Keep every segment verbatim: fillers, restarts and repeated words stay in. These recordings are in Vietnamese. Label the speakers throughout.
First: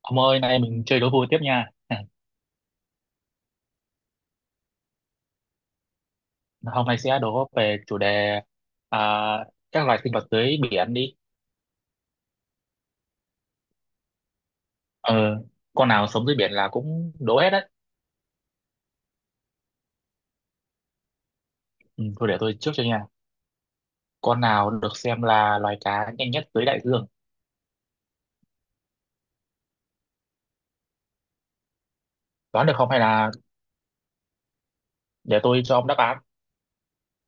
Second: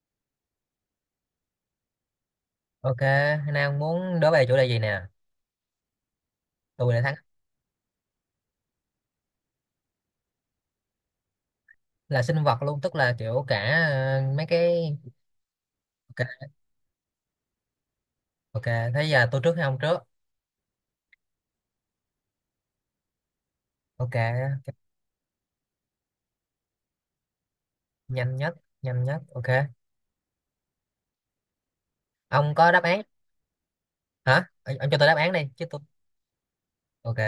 Speaker 1: Ông ơi, nay mình chơi đố vui tiếp nha.
Speaker 2: Ok, Nam muốn đố về chủ đề gì nè?
Speaker 1: Hôm
Speaker 2: Tôi
Speaker 1: nay
Speaker 2: đã thắng
Speaker 1: sẽ đố về chủ đề à, các loài sinh vật dưới biển đi.
Speaker 2: là sinh vật luôn, tức là kiểu cả ờ, mấy cái
Speaker 1: Ờ, con nào sống dưới
Speaker 2: ok,
Speaker 1: biển là cũng đố hết đấy.
Speaker 2: ok. Thế giờ tôi trước hay ông trước?
Speaker 1: Ừ, thôi để tôi trước cho nha.
Speaker 2: Ok,
Speaker 1: Con nào được xem là loài cá nhanh nhất dưới đại dương?
Speaker 2: nhanh nhất, nhanh nhất. Ok. Ông
Speaker 1: Đoán
Speaker 2: có
Speaker 1: được
Speaker 2: đáp
Speaker 1: không hay
Speaker 2: án
Speaker 1: là
Speaker 2: hả? Ờ, Ông cho tôi đáp án đi
Speaker 1: để tôi
Speaker 2: chứ
Speaker 1: cho
Speaker 2: tôi
Speaker 1: ông đáp án?
Speaker 2: ok,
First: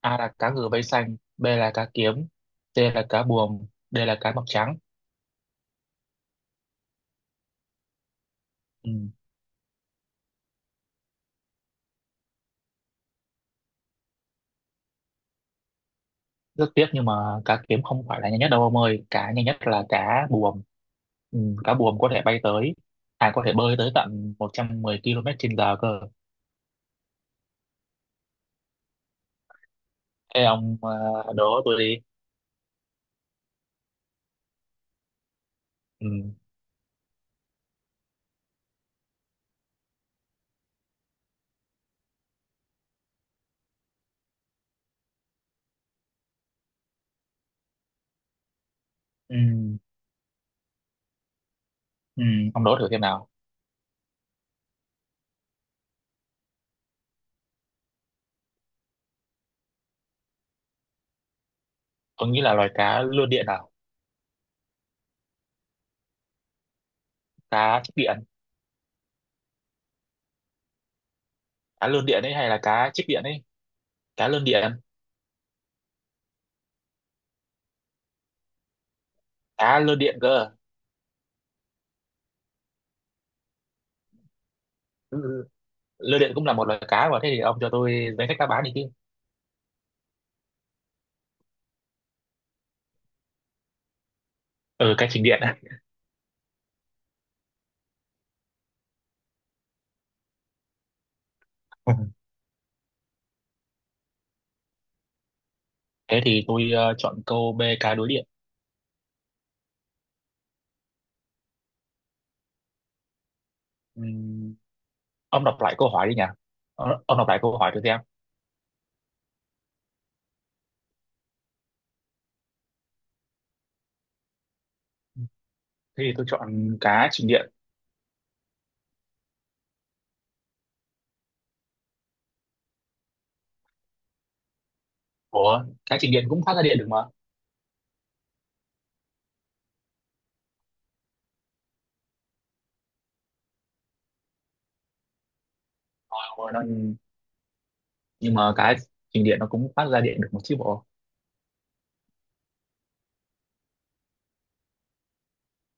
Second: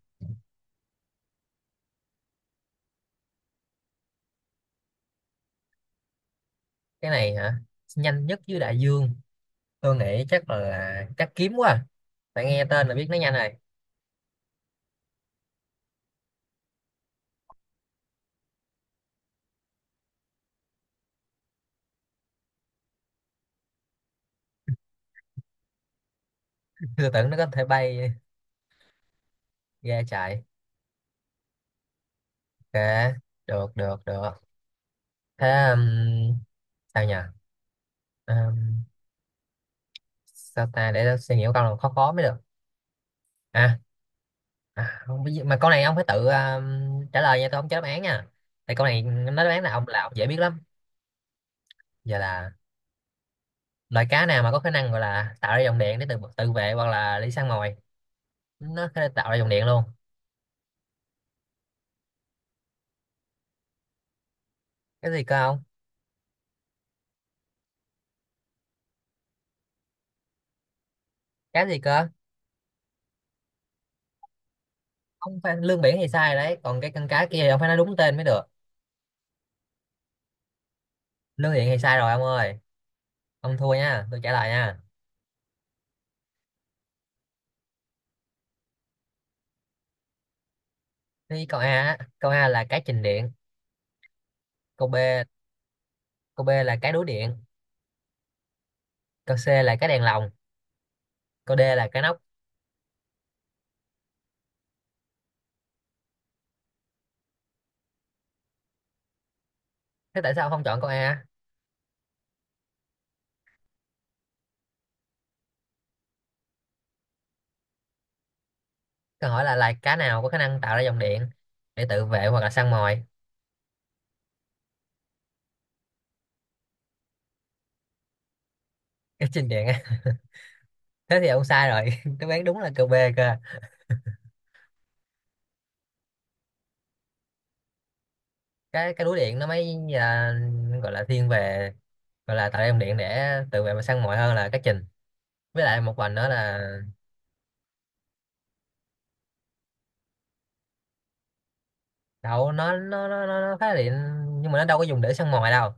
Speaker 1: A là cá ngừ vây xanh, B là cá kiếm, C là cá buồm, D là cá mập trắng.
Speaker 2: cái này hả? Nhanh nhất dưới đại
Speaker 1: Ừ,
Speaker 2: dương. Tôi nghĩ chắc là chắc kiếm quá. à. Tại nghe tên là biết nó nhanh rồi.
Speaker 1: rất tiếc nhưng mà cá kiếm không phải là nhanh nhất đâu ông ơi, cá nhanh nhất là cá buồm. ừ, Cá buồm có thể bay tới, à, có thể bơi tới tận một trăm mười ki lô mét trên giờ cơ.
Speaker 2: Tôi tưởng nó có thể bay ra chạy.
Speaker 1: Thế ông, ờ, đố tôi đi.
Speaker 2: Ok, được, được, được. Thế um,
Speaker 1: Ừ,
Speaker 2: sao nhỉ? Um, Sao ta, để tôi suy nghĩ một câu nào khó khó mới được. à, À không, biết gì- mà câu này ông phải tự ờ, trả lời nha, tôi không cho đáp án nha, tại câu này
Speaker 1: ừ,
Speaker 2: nó đáp án là ông, là ông dễ biết lắm. Giờ
Speaker 1: ừ,
Speaker 2: là
Speaker 1: ông đố thử xem nào.
Speaker 2: loài cá nào mà có khả năng, gọi là tạo ra dòng điện để tự tự vệ hoặc là đi săn mồi, nó có thể tạo ra dòng điện luôn.
Speaker 1: Tôi nghĩ là loài cá lươn điện nào.
Speaker 2: Cái gì cơ, không?
Speaker 1: Cá chích điện.
Speaker 2: Cá gì
Speaker 1: Cá lươn
Speaker 2: cơ?
Speaker 1: điện ấy hay là cá chích điện ấy. Cá lươn điện.
Speaker 2: Ông phải lương biển thì sai rồi đấy, còn cái con cá kia thì ông phải nói đúng tên mới được.
Speaker 1: Cá lươn điện cơ.
Speaker 2: Lương điện thì sai rồi ông ơi, ông thua nha, tôi trả lời nha.
Speaker 1: Ừ, lươn điện cũng là một loài cá mà. Thế thì ông cho tôi danh sách đáp án đi chứ.
Speaker 2: Thì câu A á, câu A là cái trình điện, câu
Speaker 1: Ừ,
Speaker 2: B,
Speaker 1: cá trình điện.
Speaker 2: câu B là cái đuối điện, câu C là cái đèn lồng, câu D là cái nóc.
Speaker 1: Thế thì tôi, ờ, chọn câu B, cá đối điện.
Speaker 2: Thế tại sao ông không chọn câu A?
Speaker 1: Ừ, ông đọc lại câu hỏi đi nhỉ? Ờ, ông đọc lại câu hỏi cho xem.
Speaker 2: Câu hỏi là loài cá nào có khả năng tạo ra dòng điện để tự vệ hoặc là săn mồi?
Speaker 1: Thế thì tôi chọn cá trình điện.
Speaker 2: Cái chinh điện á. Thế thì ông sai rồi. Đáp án đúng là câu B cơ.
Speaker 1: Ủa, cá trình điện cũng phát ra điện được mà.
Speaker 2: Cái cái đuối điện nó mới à, gọi là thiên về, gọi là tạo ra dòng điện để tự vệ và săn mồi hơn là cá trình. Với lại một vành
Speaker 1: Ờ,
Speaker 2: nữa
Speaker 1: ủa,
Speaker 2: là
Speaker 1: nó, nhưng mà cá trình điện nó cũng phát ra điện được một chứ bộ.
Speaker 2: đậu nó nó nó nó, nó phá điện, nhưng mà nó đâu có dùng để săn mồi đâu.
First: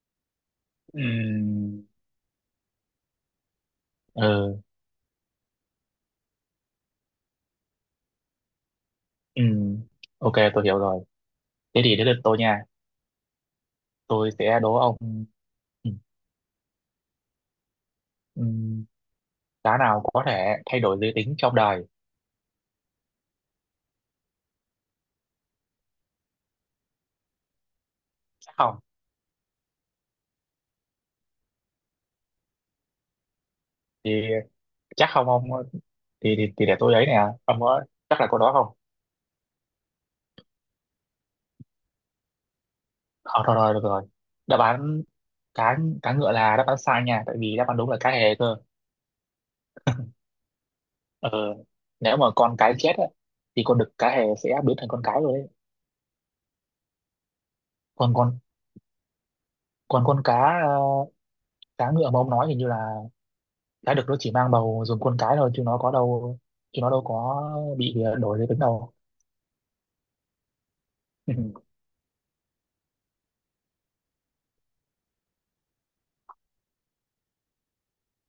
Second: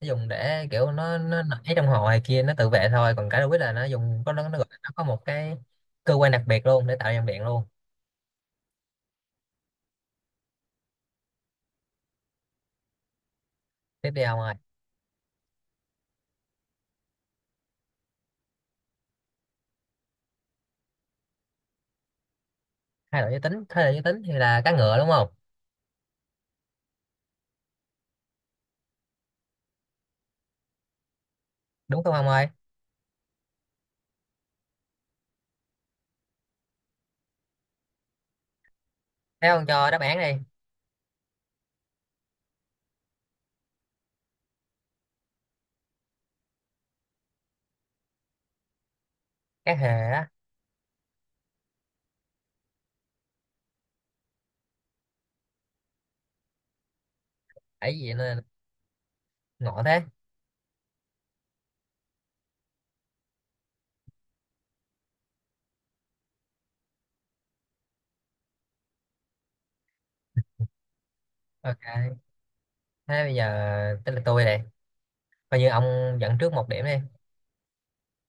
Speaker 2: Nó dùng để kiểu, nó nó nảy
Speaker 1: Ừm,
Speaker 2: trong hồ hay kia, nó tự vệ thôi, còn cá đuối là nó dùng, có nó
Speaker 1: ờ,
Speaker 2: nó, gọi- nó có một cái cơ quan đặc biệt luôn để tạo ra dòng điện luôn.
Speaker 1: ừm, ok, tôi hiểu rồi. Thế thì đến lượt tôi nha.
Speaker 2: Tiếp đi
Speaker 1: Tôi
Speaker 2: ông ơi.
Speaker 1: sẽ đố ông, ừm, ừm, cá nào có thể thay đổi giới tính trong đời.
Speaker 2: Hai loại giới tính, thế hệ giới tính thì là cá ngựa đúng không?
Speaker 1: Chắc không?
Speaker 2: Đúng không ông ơi?
Speaker 1: Thì chắc không ông. Thì, thì, thì để tôi ấy nè. Ông có chắc là câu đó không?
Speaker 2: Thế ông cho đáp án đi.
Speaker 1: Thôi thôi thôi, được rồi. Đáp án, cá cá ngựa là đáp án sai nha, tại vì đáp án đúng là cá hề cơ.
Speaker 2: Cá hề á?
Speaker 1: ờ Nếu mà con cái chết á, thì con đực cá hề sẽ biến thành con cái rồi đấy.
Speaker 2: Ấy gì
Speaker 1: Còn
Speaker 2: nó
Speaker 1: con,
Speaker 2: ngộ thế.
Speaker 1: còn con cá ờ, cá ngựa mà ông nói thì như là cá đực nó chỉ mang bầu dùng con cái thôi, chứ nó có đâu chứ nó đâu có bị, ờ, đổi giới tính đâu. Ừ.
Speaker 2: Ok, thế bây giờ tới là tôi này, coi như ông dẫn trước một điểm đi.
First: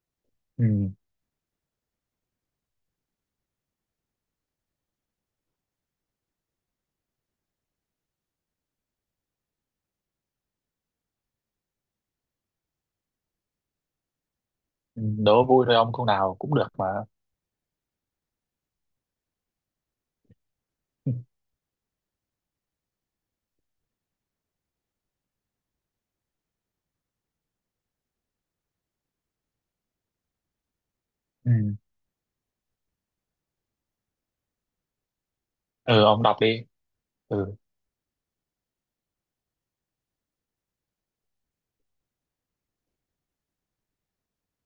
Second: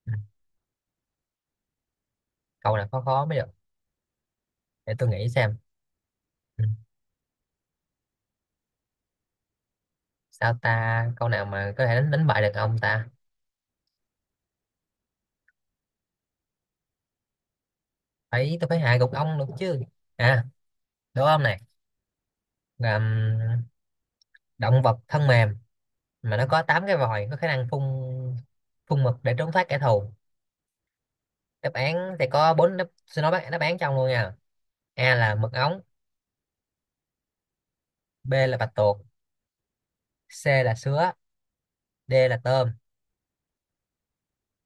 Speaker 2: Ừ, câu nào khó khó mới được, để tôi nghĩ xem. Ừ, sao ta, câu nào mà có thể đánh đánh bại được ông ta,
Speaker 1: Ừ, đố vui thôi ông, câu nào cũng được mà.
Speaker 2: phải tôi phải hạ gục ông được chứ. À, đúng không này, là ừm, động vật thân mềm mà nó có tám cái vòi, có khả năng phun, phun mực để trốn thoát kẻ thù.
Speaker 1: Ừ.
Speaker 2: Đáp án thì có bốn đáp, xin nói bác- đáp án trong luôn nha. A là mực ống,
Speaker 1: Ừ, ông đọc đi. Ừ,
Speaker 2: B là bạch tuộc, C là sứa, D là tôm.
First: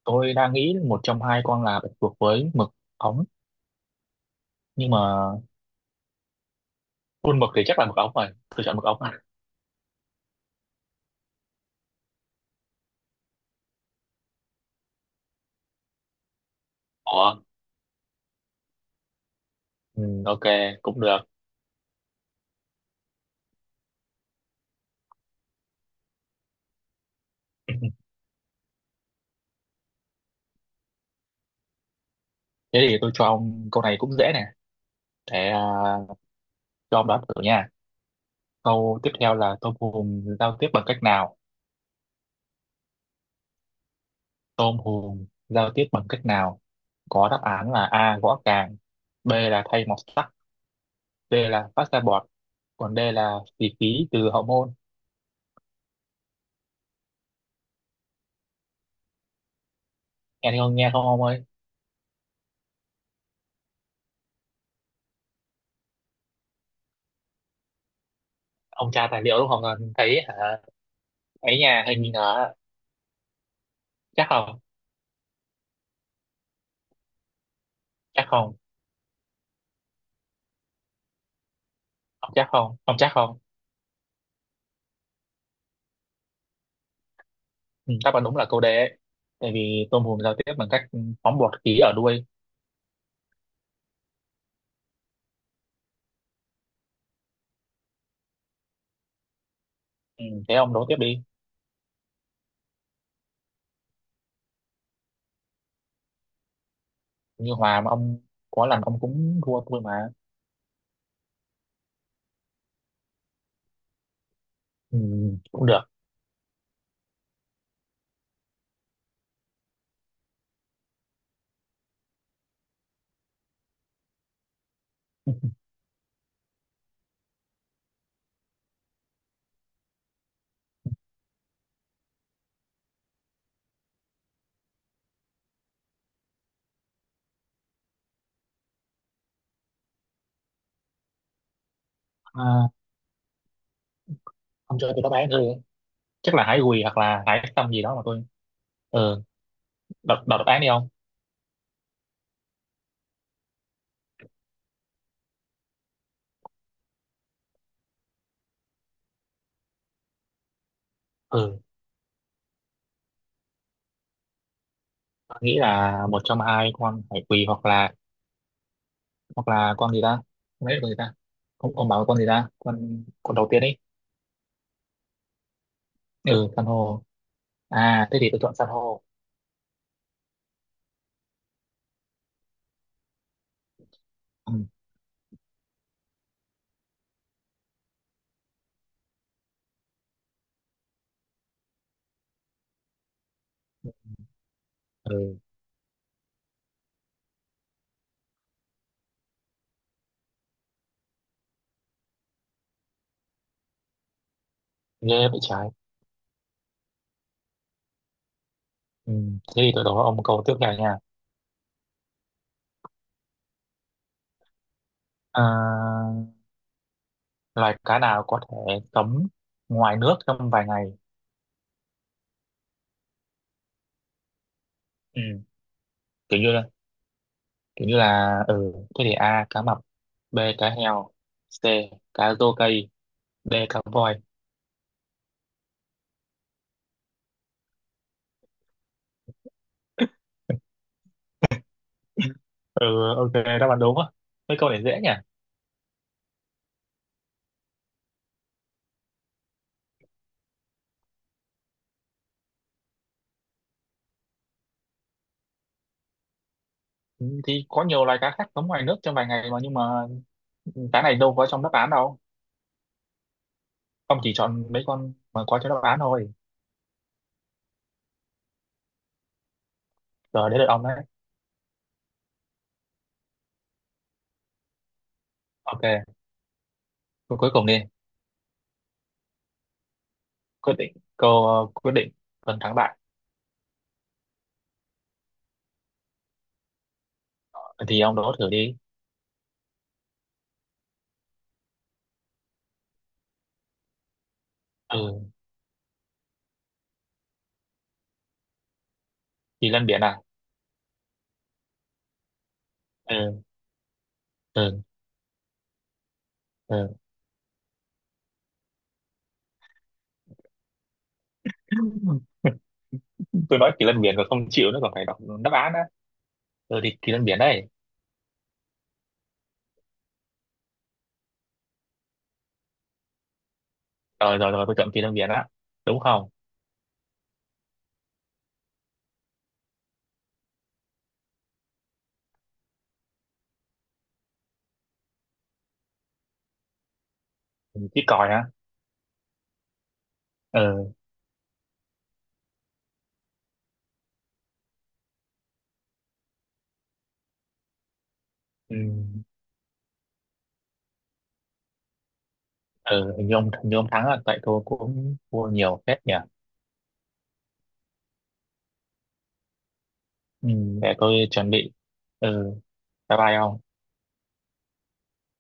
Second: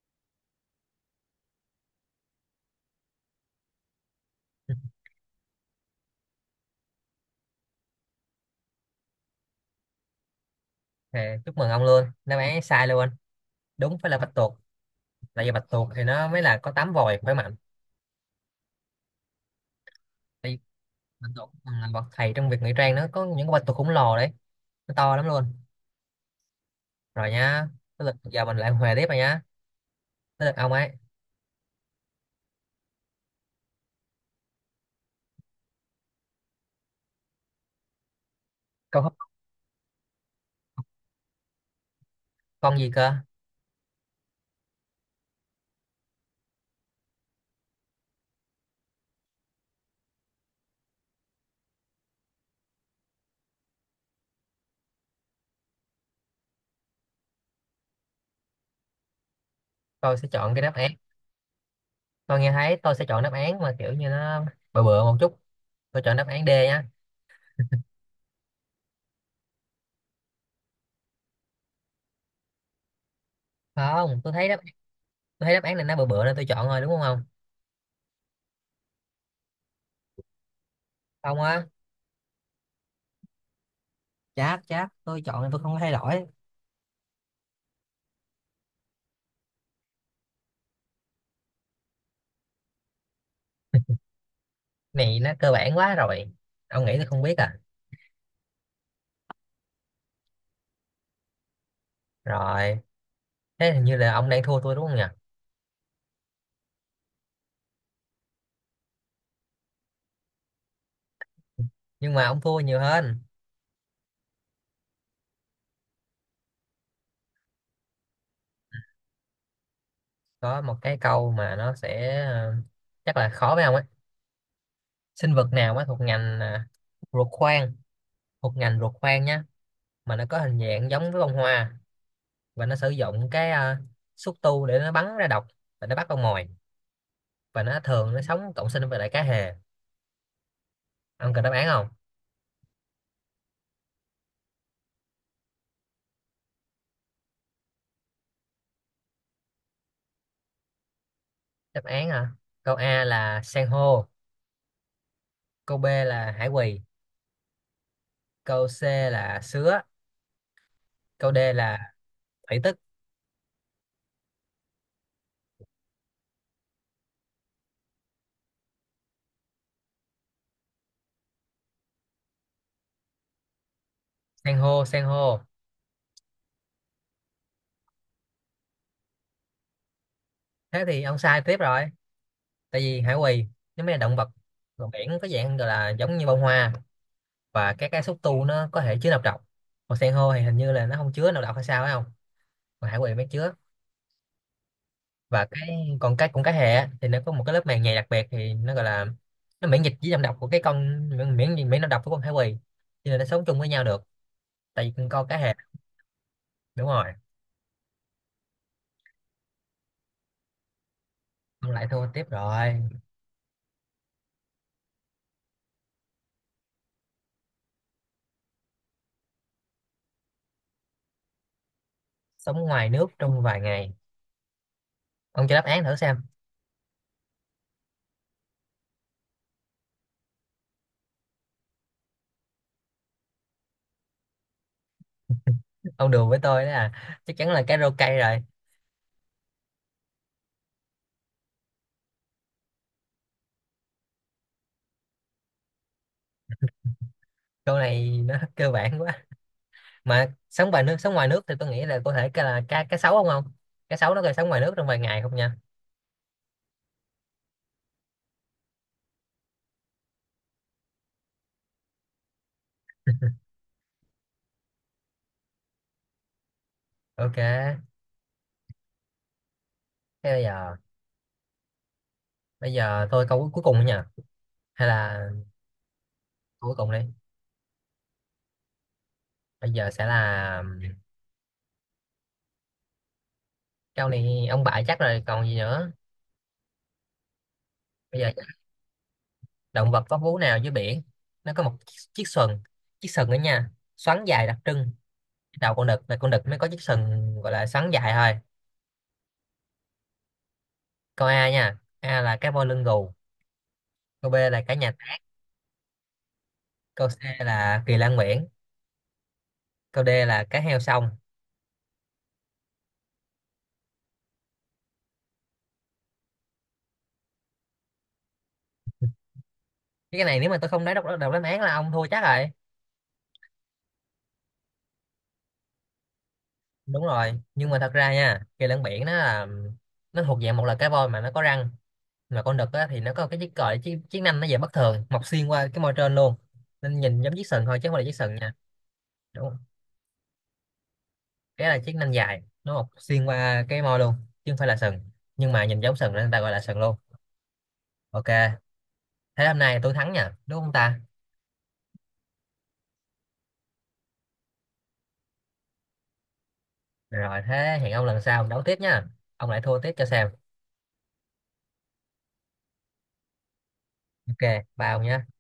Speaker 1: tôi đang nghĩ một trong hai con là bạch tuộc với mực ống, nhưng mà khuôn mực thì chắc là mực ống rồi. Tôi chọn mực ống. À.
Speaker 2: À, chúc mừng ông luôn, đáp án sai luôn. Đúng phải là bạch tuộc, tại vì bạch tuộc thì nó mới là có tám vòi khỏe
Speaker 1: Ủa,
Speaker 2: mạnh.
Speaker 1: ừ, ok,
Speaker 2: Tại vì
Speaker 1: cũng được.
Speaker 2: bạch tuộc còn là bậc thầy trong việc ngụy trang, nó có những con bạch tuộc khổng lồ đấy, nó to lắm luôn. Rồi nhá, tới lượt giờ mình lại hòa tiếp rồi nhá, tới lượt ông ấy.
Speaker 1: Thế thì tôi cho ông câu này cũng dễ nè. Để, à, cho ông đoán thử nha. Câu
Speaker 2: Câu hỏi
Speaker 1: tiếp theo là tôm hùm giao tiếp bằng cách nào?
Speaker 2: con gì cơ?
Speaker 1: Tôm hùm giao tiếp bằng cách nào? Có đáp án là A, gõ càng. B là thay mọt sắt. C là phát ra bọt. Còn D là xì khí từ hậu môn.
Speaker 2: Tôi sẽ chọn
Speaker 1: Em
Speaker 2: cái đáp
Speaker 1: không nghe
Speaker 2: án,
Speaker 1: không ông ơi?
Speaker 2: tôi nghe thấy, tôi sẽ chọn đáp án mà kiểu như nó bừa bừa một chút, tôi chọn đáp án D nhá.
Speaker 1: Ông tra tài liệu đúng không? Còn thấy hả? Ấy nhà hình như là,
Speaker 2: Không,
Speaker 1: chắc
Speaker 2: tôi thấy đáp,
Speaker 1: không?
Speaker 2: tôi thấy đáp án này nó bừa bừa nên tôi chọn rồi, đúng không ông?
Speaker 1: Chắc không?
Speaker 2: Không á.
Speaker 1: Ông chắc không? Ông chắc không?
Speaker 2: Chắc, chắc, tôi chọn thì tôi không có thay đổi.
Speaker 1: Ừ, đáp án đúng là câu D ấy. Tại vì tôm hùm giao tiếp bằng cách phóng bọt khí ở đuôi.
Speaker 2: Này nó cơ bản quá rồi, ông nghĩ tôi không biết à?
Speaker 1: Ừ, thế ông đố tiếp đi.
Speaker 2: Rồi, thế hình như là ông đang thua tôi đúng không nhỉ?
Speaker 1: Như hòa mà ông, có lần ông cũng thua tôi mà.
Speaker 2: Nhưng mà ông thua nhiều hơn.
Speaker 1: Ừ, cũng được.
Speaker 2: Có một cái câu mà nó sẽ ờ, chắc là khó với ông ấy. Sinh vật nào mà thuộc ngành à, ruột khoang, thuộc ngành ruột khoang nhá, mà nó có hình dạng giống với bông hoa, và nó sử dụng cái ờ, xúc tu để nó bắn ra độc và nó bắt con mồi, và nó thường nó sống cộng sinh với lại cá hề. Ông cần đáp án không?
Speaker 1: À, ông cho tôi đáp án thôi. Chắc là hái gùi hoặc là hái xong gì đó mà tôi. Ừ, đọc, đọc đáp án đi ông.
Speaker 2: Đáp án hả? Câu A là san hô, câu B là hải quỳ, câu C là sứa, câu D
Speaker 1: Ừ,
Speaker 2: là thủy tức.
Speaker 1: tôi nghĩ là một trong hai con hải quỳ, hoặc là hoặc là con gì ta? Không biết là con gì ta? Không, ông bảo là con gì ta? Con con đầu tiên ấy.
Speaker 2: San hô, san hô.
Speaker 1: Ừ, san hô. À, thế thì tôi chọn san hô.
Speaker 2: Thế thì ông sai tiếp rồi, tại vì hải quỳ nó mới là động vật,
Speaker 1: Ừ,
Speaker 2: còn biển, có dạng gọi là giống như bông hoa, và các cái xúc tu nó có thể chứa nọc độc. Còn san hô thì hình như là nó không chứa nọc độc hay sao phải không, còn hải quỳ mới chứa.
Speaker 1: ừ,
Speaker 2: Và cái còn cái cũng cá hề á, thì nó có một cái lớp màng nhầy đặc biệt, thì nó gọi là, nó miễn dịch với nọc độc của cái con, miễn miễn miễn nọc độc của con hải quỳ, cho nên nó sống chung với nhau được, tại vì con
Speaker 1: ghê
Speaker 2: cá
Speaker 1: vậy
Speaker 2: hề.
Speaker 1: trời.
Speaker 2: Đúng rồi.
Speaker 1: Ừ. Thế thì tôi đố ông câu tiếp theo nha.
Speaker 2: Ông lại thua tiếp rồi.
Speaker 1: À, loài cá nào có thể sống ngoài nước trong vài ngày?
Speaker 2: Sống ngoài nước trong vài ngày.
Speaker 1: Ừ.
Speaker 2: Ông cho đáp án thử xem.
Speaker 1: Kiểu như là, kiểu như là, ừ, thế thì A, cá mập, B, cá heo, C, cá rô cây, D, cá voi.
Speaker 2: Ông đùa với tôi đó, là chắc chắn là cái rô cây rồi.
Speaker 1: Ừ, ok, đáp án đúng á. Mấy câu này dễ nhỉ?
Speaker 2: Câu này nó cơ bản quá. Mà sống ngoài nước, sống ngoài nước thì tôi nghĩ là có thể cái là cá, cá sấu không, không? Cá sấu nó có thể sống ngoài nước trong vài ngày không nha?
Speaker 1: Ừ, thì có nhiều loài cá khác sống ngoài nước trong vài ngày mà, nhưng mà cá này đâu có trong đáp án đâu. Ông chỉ chọn mấy con mà có trong đáp án thôi.
Speaker 2: Ok, thế bây
Speaker 1: Rồi, đến lượt
Speaker 2: giờ,
Speaker 1: ông đấy.
Speaker 2: bây giờ tôi câu cuối cuối cùng nữa nha, hay là
Speaker 1: Ok,
Speaker 2: câu cuối cùng đi.
Speaker 1: câu cuối cùng đi.
Speaker 2: Bây giờ sẽ là
Speaker 1: Quyết định câu, ờ, quyết định phần thắng bại.
Speaker 2: câu này ông bại chắc rồi còn gì nữa.
Speaker 1: Thì ông
Speaker 2: Bây giờ,
Speaker 1: đố thử đi.
Speaker 2: động vật có vú nào dưới biển, nó có một chiếc chiếc sừng, chiếc sừng đó nha, xoắn dài đặc trưng,
Speaker 1: Ừ,
Speaker 2: đầu con đực, là con đực mới có chiếc sừng gọi là sắn dài thôi.
Speaker 1: kỳ lân biển à.
Speaker 2: Câu A nha, A là cá voi lưng gù,
Speaker 1: Ừ,
Speaker 2: câu B là cá
Speaker 1: ừ,
Speaker 2: nhà táng,
Speaker 1: ừ.
Speaker 2: câu C là kỳ lan nguyễn, câu D là cá heo sông.
Speaker 1: Tôi nói kỳ lân biển rồi không chịu, nữa còn phải đọc đáp án á. Ừ, thì kỳ lân biển đây.
Speaker 2: Cái này nếu mà tôi không nói đọc, đọc đáp án là ông thua chắc rồi.
Speaker 1: Rồi, rồi, rồi, tôi chọn kỳ lân biển á, đúng không?
Speaker 2: Đúng rồi, nhưng mà thật ra nha, kỳ lân biển nó là, nó thuộc dạng một là cá voi mà nó có răng, mà con đực á, thì nó có cái chiếc còi chiếc, chiếc nanh, nó dạng bất thường, mọc xuyên qua cái môi trên luôn, nên nhìn giống chiếc sừng thôi chứ không phải
Speaker 1: Chiếc
Speaker 2: là chiếc
Speaker 1: còi
Speaker 2: sừng
Speaker 1: á.
Speaker 2: nha. Đúng,
Speaker 1: Ừ,
Speaker 2: cái là chiếc nanh dài, nó mọc xuyên qua cái môi luôn, chứ không phải là sừng, nhưng mà nhìn giống sừng nên người ta gọi là sừng luôn. Ok,
Speaker 1: ừ,
Speaker 2: thế hôm nay tôi thắng nha, đúng không ta?
Speaker 1: ừ, hình như ông, hình như ông thắng rồi, tại tôi cũng thua nhiều phết nhỉ.
Speaker 2: Rồi thế hẹn ông lần sau đấu tiếp nha, ông lại thua tiếp cho xem.
Speaker 1: Ừ, để tôi chuẩn bị. Ừ, bye bye ông.
Speaker 2: Ok, bao nhá.